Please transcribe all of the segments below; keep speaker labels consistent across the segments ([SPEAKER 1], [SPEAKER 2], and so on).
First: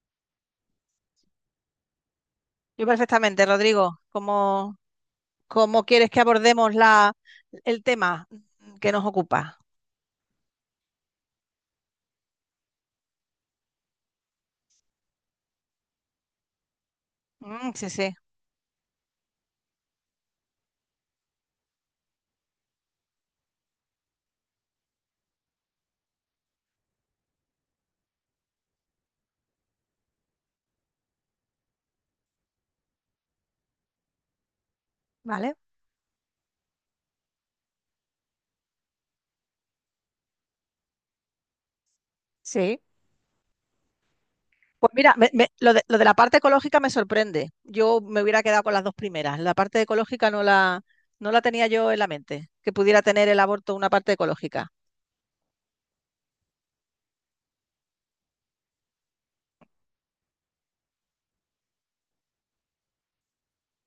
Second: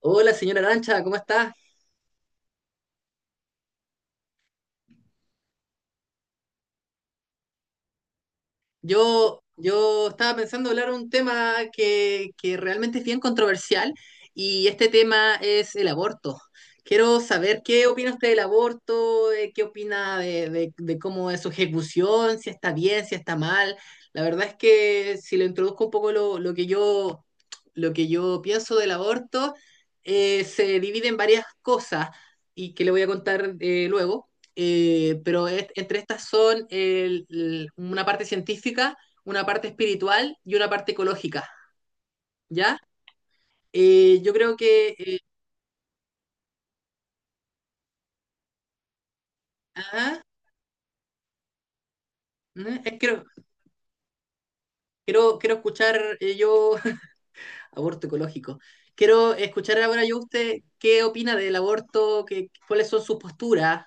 [SPEAKER 1] Hola, señora Arancha, ¿cómo está?
[SPEAKER 2] Yo perfectamente, Rodrigo. ¿Cómo quieres que abordemos el tema que nos
[SPEAKER 1] Yo,
[SPEAKER 2] ocupa?
[SPEAKER 1] yo estaba pensando hablar un tema que realmente es bien controversial y este tema es el aborto. Quiero saber qué
[SPEAKER 2] Sí,
[SPEAKER 1] opina
[SPEAKER 2] sí,
[SPEAKER 1] usted del aborto, qué opina de cómo es su ejecución, si está bien, si está mal. La verdad es que si le introduzco un poco lo que yo pienso del aborto, se divide en varias cosas y que le voy a contar luego. Pero
[SPEAKER 2] vale.
[SPEAKER 1] entre estas son una parte científica, una parte espiritual y una parte ecológica, ¿ya?
[SPEAKER 2] Sí.
[SPEAKER 1] Yo creo
[SPEAKER 2] Pues
[SPEAKER 1] que...
[SPEAKER 2] mira,
[SPEAKER 1] eh,
[SPEAKER 2] lo de la parte ecológica me sorprende. Yo me hubiera quedado con las dos primeras. La parte
[SPEAKER 1] ajá,
[SPEAKER 2] ecológica no la tenía yo en la mente,
[SPEAKER 1] ujú,
[SPEAKER 2] que pudiera
[SPEAKER 1] quiero,
[SPEAKER 2] tener el aborto una parte ecológica.
[SPEAKER 1] quiero escuchar yo... Aborto ecológico. Quiero escuchar ahora yo usted qué opina del aborto, qué, cuáles son sus posturas,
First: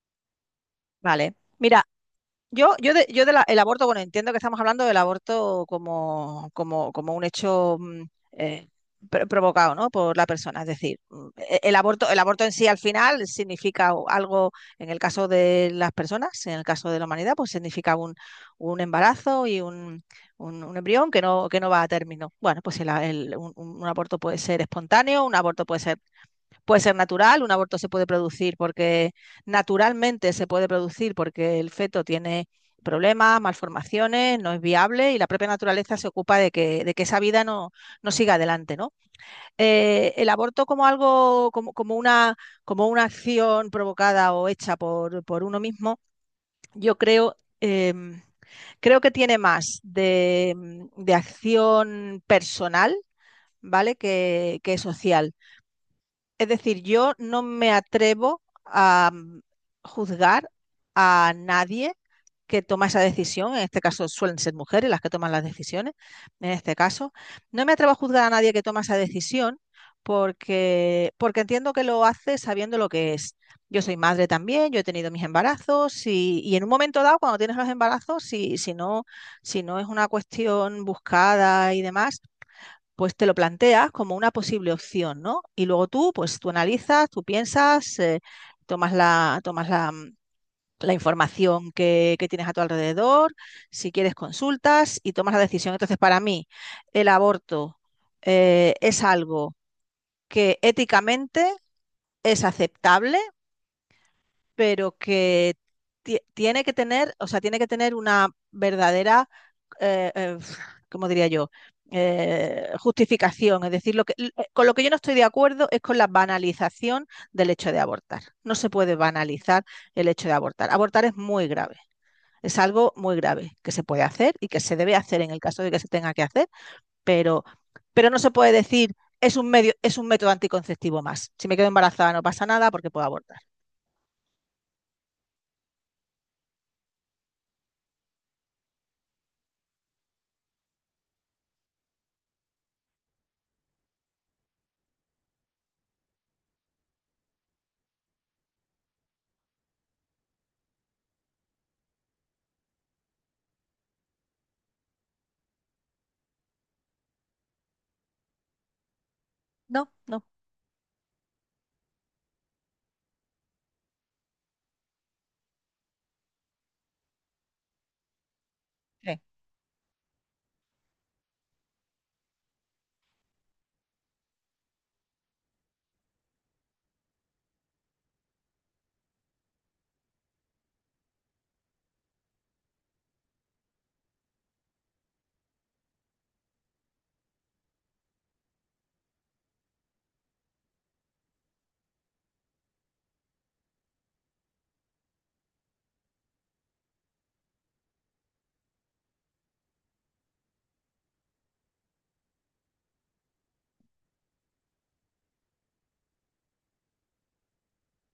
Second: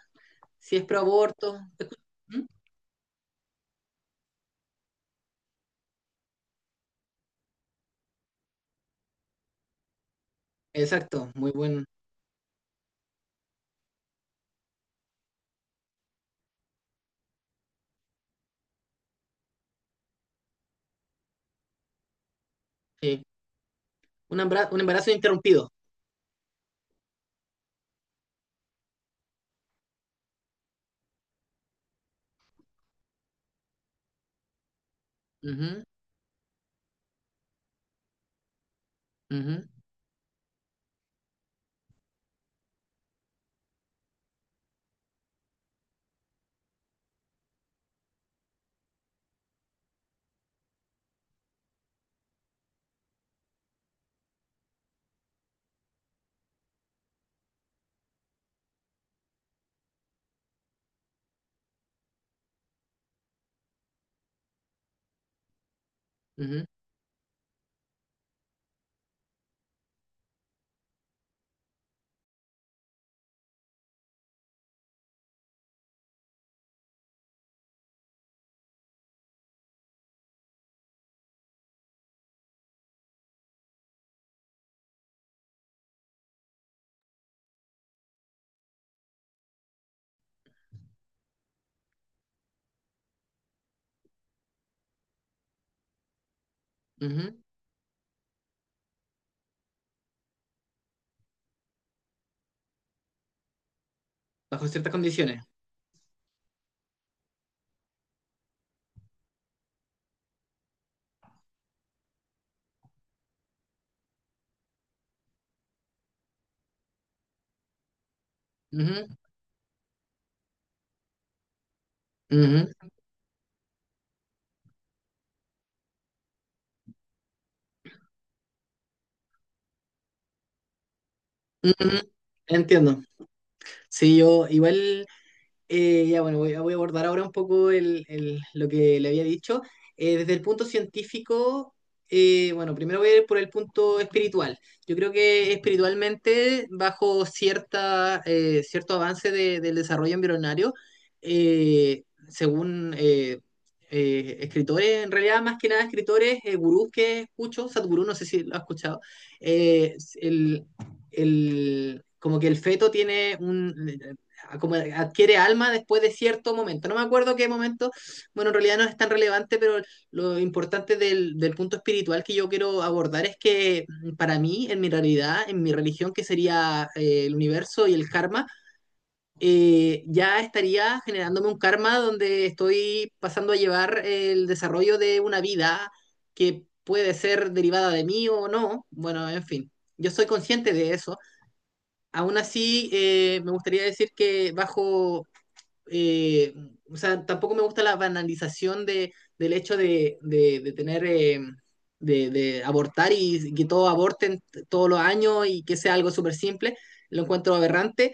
[SPEAKER 1] si es pro
[SPEAKER 2] Vale.
[SPEAKER 1] aborto.
[SPEAKER 2] Mira,
[SPEAKER 1] Ujú.
[SPEAKER 2] Yo de el aborto, bueno, entiendo que estamos hablando del aborto como un hecho eh, provocado, ¿no?, por la persona. Es decir,
[SPEAKER 1] Exacto, muy buen...
[SPEAKER 2] el aborto en sí al final significa algo, en el caso de las personas, en el caso de la humanidad, pues significa un embarazo y un embrión que no va a término. Bueno, pues
[SPEAKER 1] Sí.
[SPEAKER 2] un aborto puede ser
[SPEAKER 1] Un embarazo
[SPEAKER 2] espontáneo, un aborto
[SPEAKER 1] interrumpido.
[SPEAKER 2] puede ser natural, un aborto se puede producir porque naturalmente se puede producir porque el feto tiene problemas, malformaciones, no es viable y la propia
[SPEAKER 1] Ujú,
[SPEAKER 2] naturaleza se ocupa de de que esa vida no siga adelante, ¿no?
[SPEAKER 1] ujú,
[SPEAKER 2] El aborto como algo, una, como una acción provocada o hecha por uno mismo, yo creo, creo que tiene más de acción personal, ¿vale? Social. Es decir, yo no me atrevo a juzgar a nadie que toma esa decisión. En este caso suelen ser mujeres las que toman las decisiones. En
[SPEAKER 1] ujú,
[SPEAKER 2] este caso, no me atrevo a juzgar a nadie que toma esa decisión porque, porque entiendo que lo hace sabiendo lo que es. Yo soy madre también, yo he tenido mis embarazos y en un momento dado, cuando tienes los embarazos, si no es una cuestión buscada y demás, pues te lo planteas como una posible opción, ¿no? Y luego tú, pues tú analizas, tú piensas, tomas la información que tienes a tu alrededor, si quieres consultas y tomas la decisión. Entonces, para mí, el
[SPEAKER 1] ujú.
[SPEAKER 2] aborto es algo que éticamente es aceptable,
[SPEAKER 1] Bajo ciertas
[SPEAKER 2] pero
[SPEAKER 1] condiciones.
[SPEAKER 2] que tiene que tener, o sea, tiene que tener una verdadera, eh, eh, ¿cómo diría yo? Justificación. Es decir, con lo que yo no estoy de acuerdo es con la banalización del hecho de abortar. No se puede
[SPEAKER 1] Ujú,
[SPEAKER 2] banalizar el hecho de abortar. Abortar es muy grave. Es
[SPEAKER 1] ujú.
[SPEAKER 2] algo muy grave que se puede hacer y que se debe hacer en el caso de que se tenga que hacer, pero, pero no se puede decir es un medio, es un método anticonceptivo más. Si me quedo
[SPEAKER 1] Ujú.
[SPEAKER 2] embarazada no pasa nada porque
[SPEAKER 1] Entiendo.
[SPEAKER 2] puedo abortar.
[SPEAKER 1] Sí, yo igual, ya bueno, voy, voy a abordar ahora un poco lo que le había dicho. Desde el punto científico, bueno, primero voy a ir por el punto espiritual. Yo creo que espiritualmente, bajo cierta, cierto avance del desarrollo embrionario, eh, según escritores, en realidad más que nada escritores, gurús que escucho, Sadhguru, no sé si lo has escuchado,
[SPEAKER 2] No,
[SPEAKER 1] eh,
[SPEAKER 2] no.
[SPEAKER 1] el, como que el feto tiene un, como adquiere alma después de cierto momento. No me acuerdo qué momento, bueno, en realidad no es tan
[SPEAKER 2] Sí.
[SPEAKER 1] relevante, pero lo importante del, del punto espiritual que yo quiero abordar es que para mí, en mi realidad, en mi religión, que sería el universo y el karma, ya estaría generándome un karma donde estoy pasando a llevar el desarrollo de una vida que puede ser derivada de mí o no. Bueno, en fin. Yo soy consciente de eso. Aún así, me gustaría decir que bajo eh, o sea, tampoco me gusta la banalización del hecho de tener, de abortar y que todos aborten todos los años y que sea algo súper simple. Lo encuentro aberrante.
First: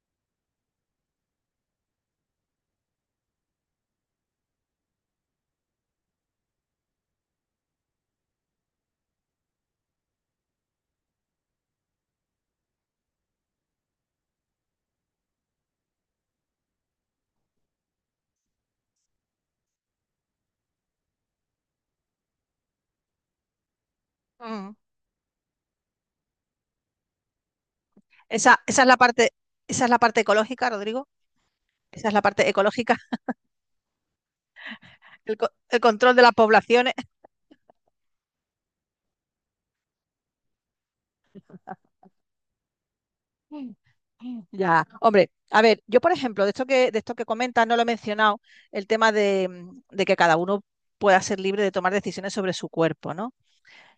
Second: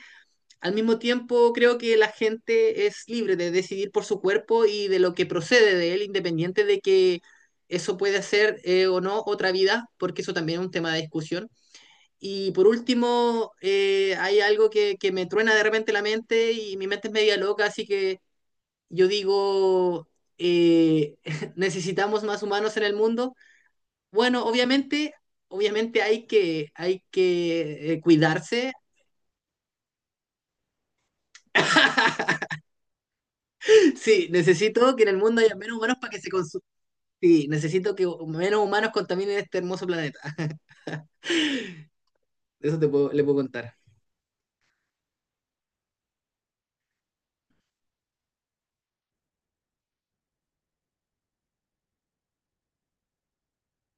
[SPEAKER 1] Al mismo tiempo, creo que la gente es libre de decidir por su cuerpo y de lo que procede de él, independiente de que eso puede hacer o no otra vida, porque eso también es un tema de discusión. Y por último, hay algo que me truena de repente la mente y mi mente es media loca, así que yo digo, eh, necesitamos más humanos en el mundo. Bueno,
[SPEAKER 2] Mm.
[SPEAKER 1] obviamente, obviamente hay hay que cuidarse.
[SPEAKER 2] Esa es la parte, esa es la parte ecológica, Rodrigo. Esa es la parte ecológica,
[SPEAKER 1] Sí, necesito que en el
[SPEAKER 2] el,
[SPEAKER 1] mundo haya menos
[SPEAKER 2] el
[SPEAKER 1] humanos para
[SPEAKER 2] control
[SPEAKER 1] que
[SPEAKER 2] de
[SPEAKER 1] se
[SPEAKER 2] las
[SPEAKER 1] consuma.
[SPEAKER 2] poblaciones.
[SPEAKER 1] Sí, necesito que menos humanos contaminen este hermoso planeta. Eso te puedo, le puedo contar.
[SPEAKER 2] Ya, hombre, a ver, yo por ejemplo, de esto de esto que comentas, no lo he mencionado, el tema de, de que cada uno pueda ser libre de tomar decisiones sobre su cuerpo, ¿no?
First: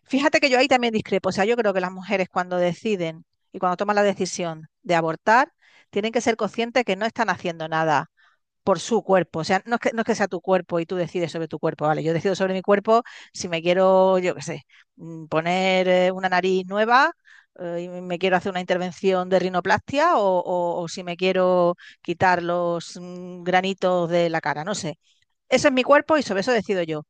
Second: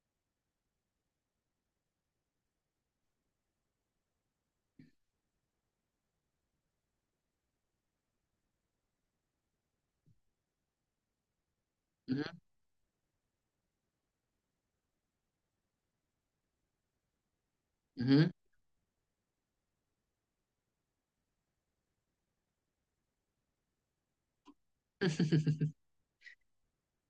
[SPEAKER 2] Fíjate que yo ahí también discrepo. O sea, yo creo que las mujeres cuando deciden y cuando toman la decisión de abortar, tienen que ser conscientes que no están haciendo nada por su cuerpo. O sea, no es que sea tu cuerpo y tú decides sobre tu cuerpo, ¿vale? Yo
[SPEAKER 1] Ujú,
[SPEAKER 2] decido sobre mi cuerpo si me quiero, yo qué sé, poner una nariz nueva, y me
[SPEAKER 1] ujú.
[SPEAKER 2] quiero hacer una intervención de rinoplastia o, si me quiero quitar los granitos de la cara, no sé. Eso es mi cuerpo y sobre eso decido yo.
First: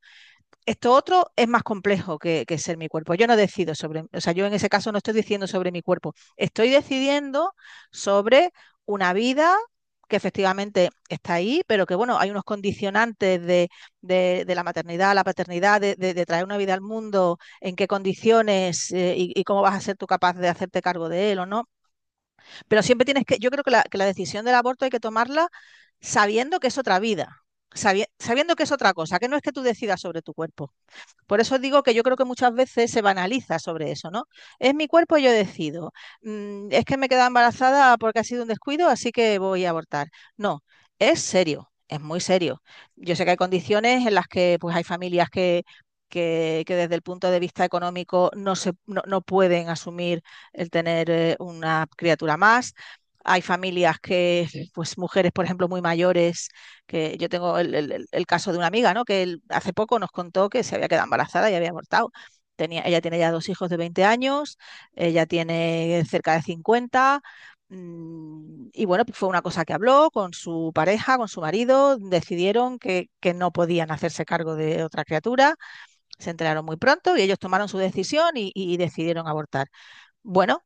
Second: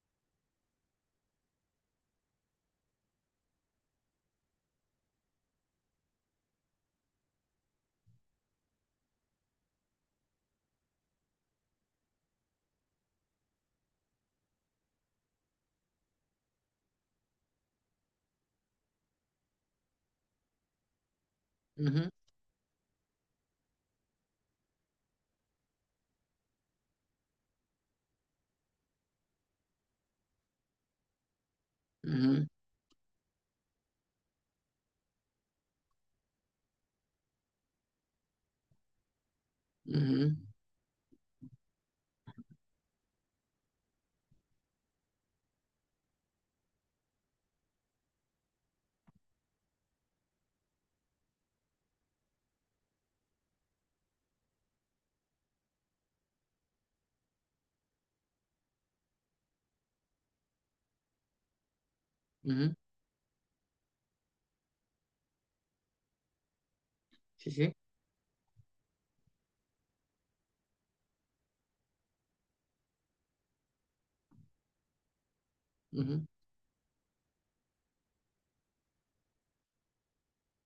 [SPEAKER 2] Esto otro es más complejo que ser mi cuerpo. Yo no decido sobre, o sea, yo en ese caso no estoy diciendo sobre mi cuerpo, estoy decidiendo sobre una vida que efectivamente está ahí, pero que bueno, hay unos condicionantes de la maternidad, la paternidad, de traer una vida al mundo, en qué condiciones, cómo vas a ser tú capaz de hacerte cargo de él o no.
[SPEAKER 1] Ujú,
[SPEAKER 2] Pero siempre tienes que, yo creo que la decisión del aborto hay que tomarla sabiendo que es otra vida, sabiendo que es otra cosa, que no es que tú decidas sobre tu cuerpo, por eso digo que yo creo que
[SPEAKER 1] ujú,
[SPEAKER 2] muchas veces se banaliza sobre eso, ¿no? Es mi cuerpo, y yo decido. Mm, es que me queda embarazada porque ha sido un descuido, así que voy a abortar.
[SPEAKER 1] ujú,
[SPEAKER 2] No, es serio, es muy serio. Yo sé que hay condiciones en las que pues, hay familias que desde el punto de vista económico no, se, no, no pueden asumir el tener, una criatura más. Hay familias que, pues mujeres, por ejemplo, muy mayores, que yo tengo el caso de una amiga, ¿no? Que él hace poco nos contó que se había quedado embarazada y había abortado.
[SPEAKER 1] ujú.
[SPEAKER 2] Tenía, ella tiene ya dos hijos de 20 años, ella tiene cerca de 50,
[SPEAKER 1] Sí, sí.
[SPEAKER 2] y bueno, pues fue una cosa que habló con su pareja, con su marido, decidieron que no podían hacerse cargo de otra criatura,
[SPEAKER 1] Ujú.
[SPEAKER 2] se enteraron muy pronto y ellos tomaron su decisión y decidieron abortar. Bueno,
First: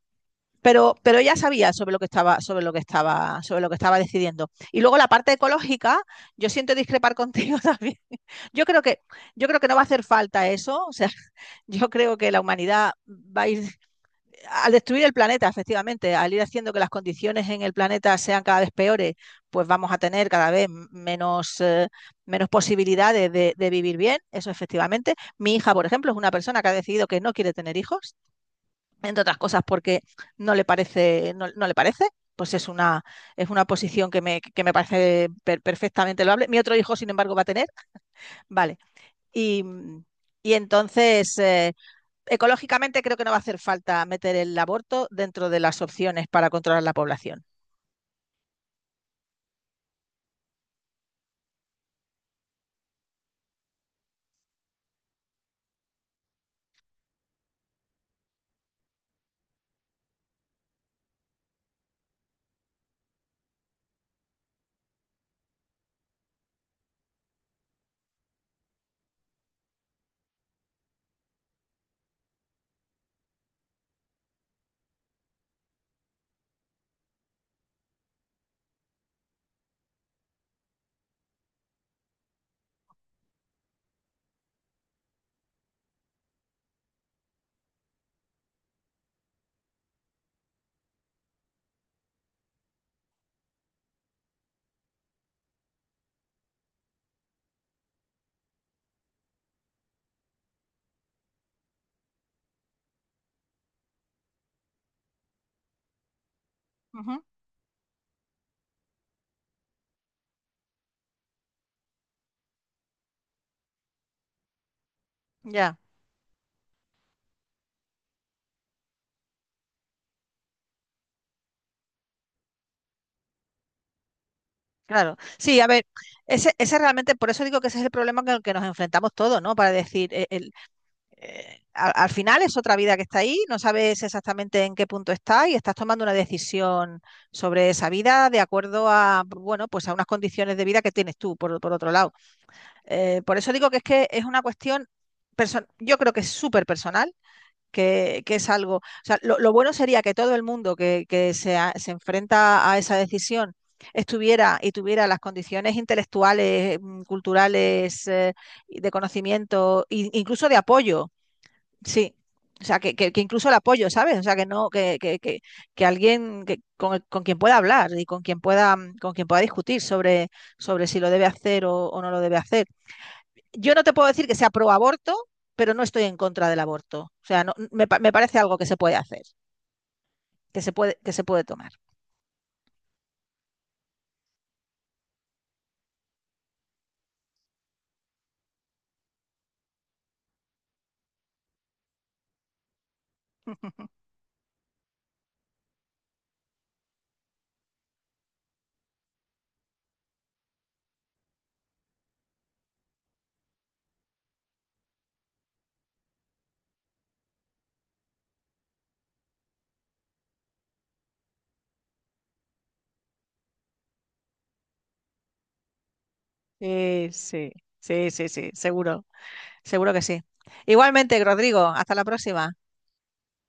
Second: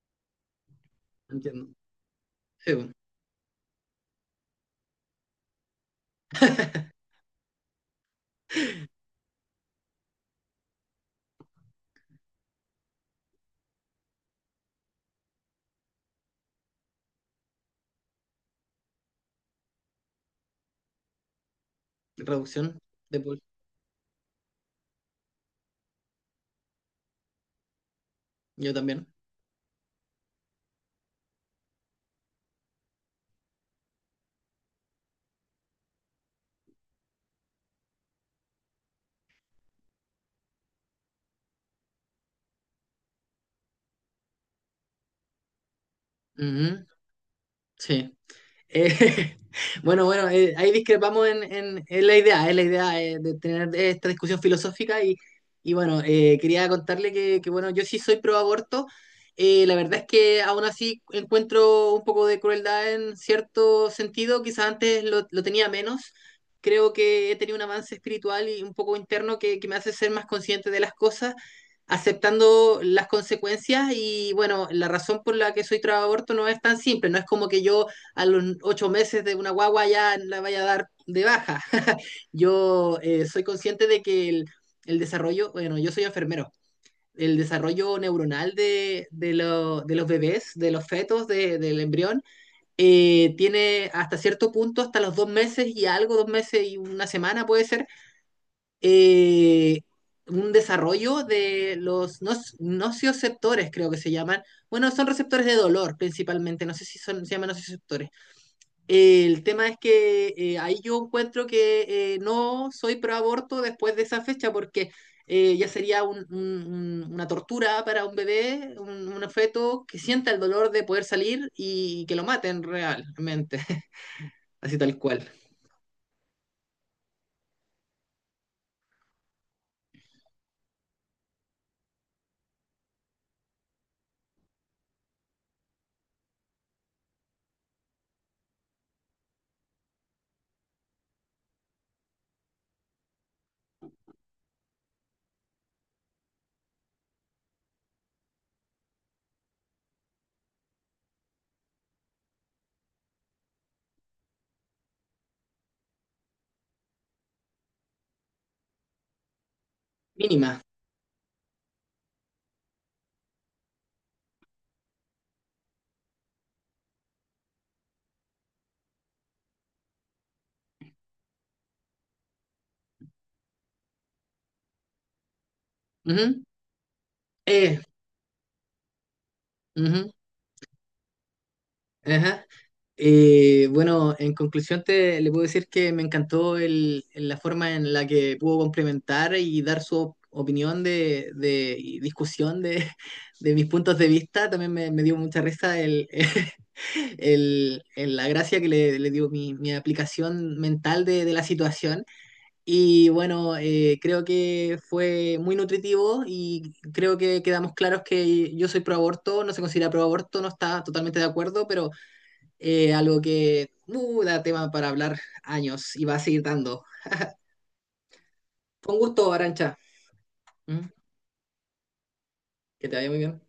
[SPEAKER 2] pero ella sabía
[SPEAKER 1] Entiendo.
[SPEAKER 2] sobre lo que estaba, sobre lo
[SPEAKER 1] Sí,
[SPEAKER 2] que
[SPEAKER 1] bueno,
[SPEAKER 2] estaba, sobre lo que estaba decidiendo. Y luego la parte ecológica, yo siento discrepar contigo también. Yo creo que, yo creo que no va a hacer falta eso. O sea, yo creo que la humanidad va a ir al destruir el planeta, efectivamente, al ir haciendo que las condiciones en el planeta sean cada vez peores, pues vamos a tener cada vez menos, menos
[SPEAKER 1] reducción de
[SPEAKER 2] posibilidades de vivir bien, eso efectivamente. Mi hija, por ejemplo, es una persona que ha decidido que no quiere tener hijos
[SPEAKER 1] Yo también.
[SPEAKER 2] entre otras cosas porque no le parece, no le parece, pues es una posición que me parece perfectamente loable. Mi otro hijo, sin embargo, va a tener, vale. Y, y entonces, ecológicamente creo que no va a hacer falta meter el aborto dentro de las opciones para controlar
[SPEAKER 1] Ujú.
[SPEAKER 2] la población.
[SPEAKER 1] Sí. Eh, bueno, bueno, ahí discrepamos en, en la idea, es la idea de tener esta discusión filosófica y bueno, quería contarle bueno, yo sí soy pro aborto, la verdad es que aún así encuentro un poco de crueldad en cierto sentido, quizás antes lo tenía menos, creo que he tenido un avance espiritual y un poco interno que me hace ser más consciente de las cosas, aceptando las consecuencias y bueno, la razón por la que soy pro aborto no es tan simple, no es como que yo a los 8 meses de una guagua ya la vaya a dar de baja. Yo soy consciente de que el, desarrollo, bueno, yo soy enfermero, el desarrollo neuronal de los bebés, de los fetos, de, del embrión, tiene hasta cierto punto, hasta los 2 meses y algo, 2 meses y 1 semana puede ser, eh, un desarrollo de los nocioceptores, creo que se llaman. Bueno, son receptores de dolor principalmente, no sé si
[SPEAKER 2] Ujú.
[SPEAKER 1] son, se llaman nocioceptores. El tema es que ahí yo encuentro que no soy pro aborto después de esa fecha porque ya
[SPEAKER 2] Ya,
[SPEAKER 1] sería una tortura para un bebé, un feto que sienta el dolor de poder salir y que lo maten realmente, así tal
[SPEAKER 2] claro.
[SPEAKER 1] cual.
[SPEAKER 2] Sí, a ver, ese realmente, por eso digo que ese es el problema con el que nos enfrentamos todos, ¿no? Para decir, final es otra vida que está ahí, no sabes exactamente en qué punto está y estás tomando una decisión sobre esa vida de acuerdo a, bueno, pues a unas condiciones de vida que tienes tú, por otro lado. Por eso digo que es una cuestión, yo creo que es súper personal, es algo, o sea, bueno sería que todo el mundo se enfrenta a esa decisión estuviera y tuviera las condiciones intelectuales, culturales, y de conocimiento, e incluso de
[SPEAKER 1] Mínima.
[SPEAKER 2] apoyo. Sí, o sea, que incluso el apoyo, ¿sabes? O sea, que no, que alguien con quien pueda hablar y con quien pueda, con quien pueda discutir sobre, sobre si lo debe hacer o no lo debe hacer. Yo no te puedo decir que sea pro aborto, pero no estoy en
[SPEAKER 1] Ujú.
[SPEAKER 2] contra del aborto. O sea, no,
[SPEAKER 1] Eh,
[SPEAKER 2] me, pa- me parece algo que se puede hacer,
[SPEAKER 1] Ujú,
[SPEAKER 2] que se puede tomar.
[SPEAKER 1] ajá. Bueno, en conclusión te le puedo decir que me encantó el, la forma en la que pudo complementar y dar su opinión y discusión de, de mis puntos de vista. También me dio mucha risa el, la gracia que le dio mi, mi aplicación mental de la situación. Y bueno, creo que fue muy nutritivo y creo que quedamos claros que yo soy pro aborto, no se considera pro aborto, no está totalmente de acuerdo, pero... Algo que da tema para hablar años y va a seguir dando.
[SPEAKER 2] Sí, sí, sí, sí, sí,
[SPEAKER 1] Con
[SPEAKER 2] seguro,
[SPEAKER 1] gusto, Arancha.
[SPEAKER 2] seguro que sí.
[SPEAKER 1] ¿Mm?
[SPEAKER 2] Igualmente, Rodrigo, hasta la próxima.
[SPEAKER 1] Que te vaya muy bien.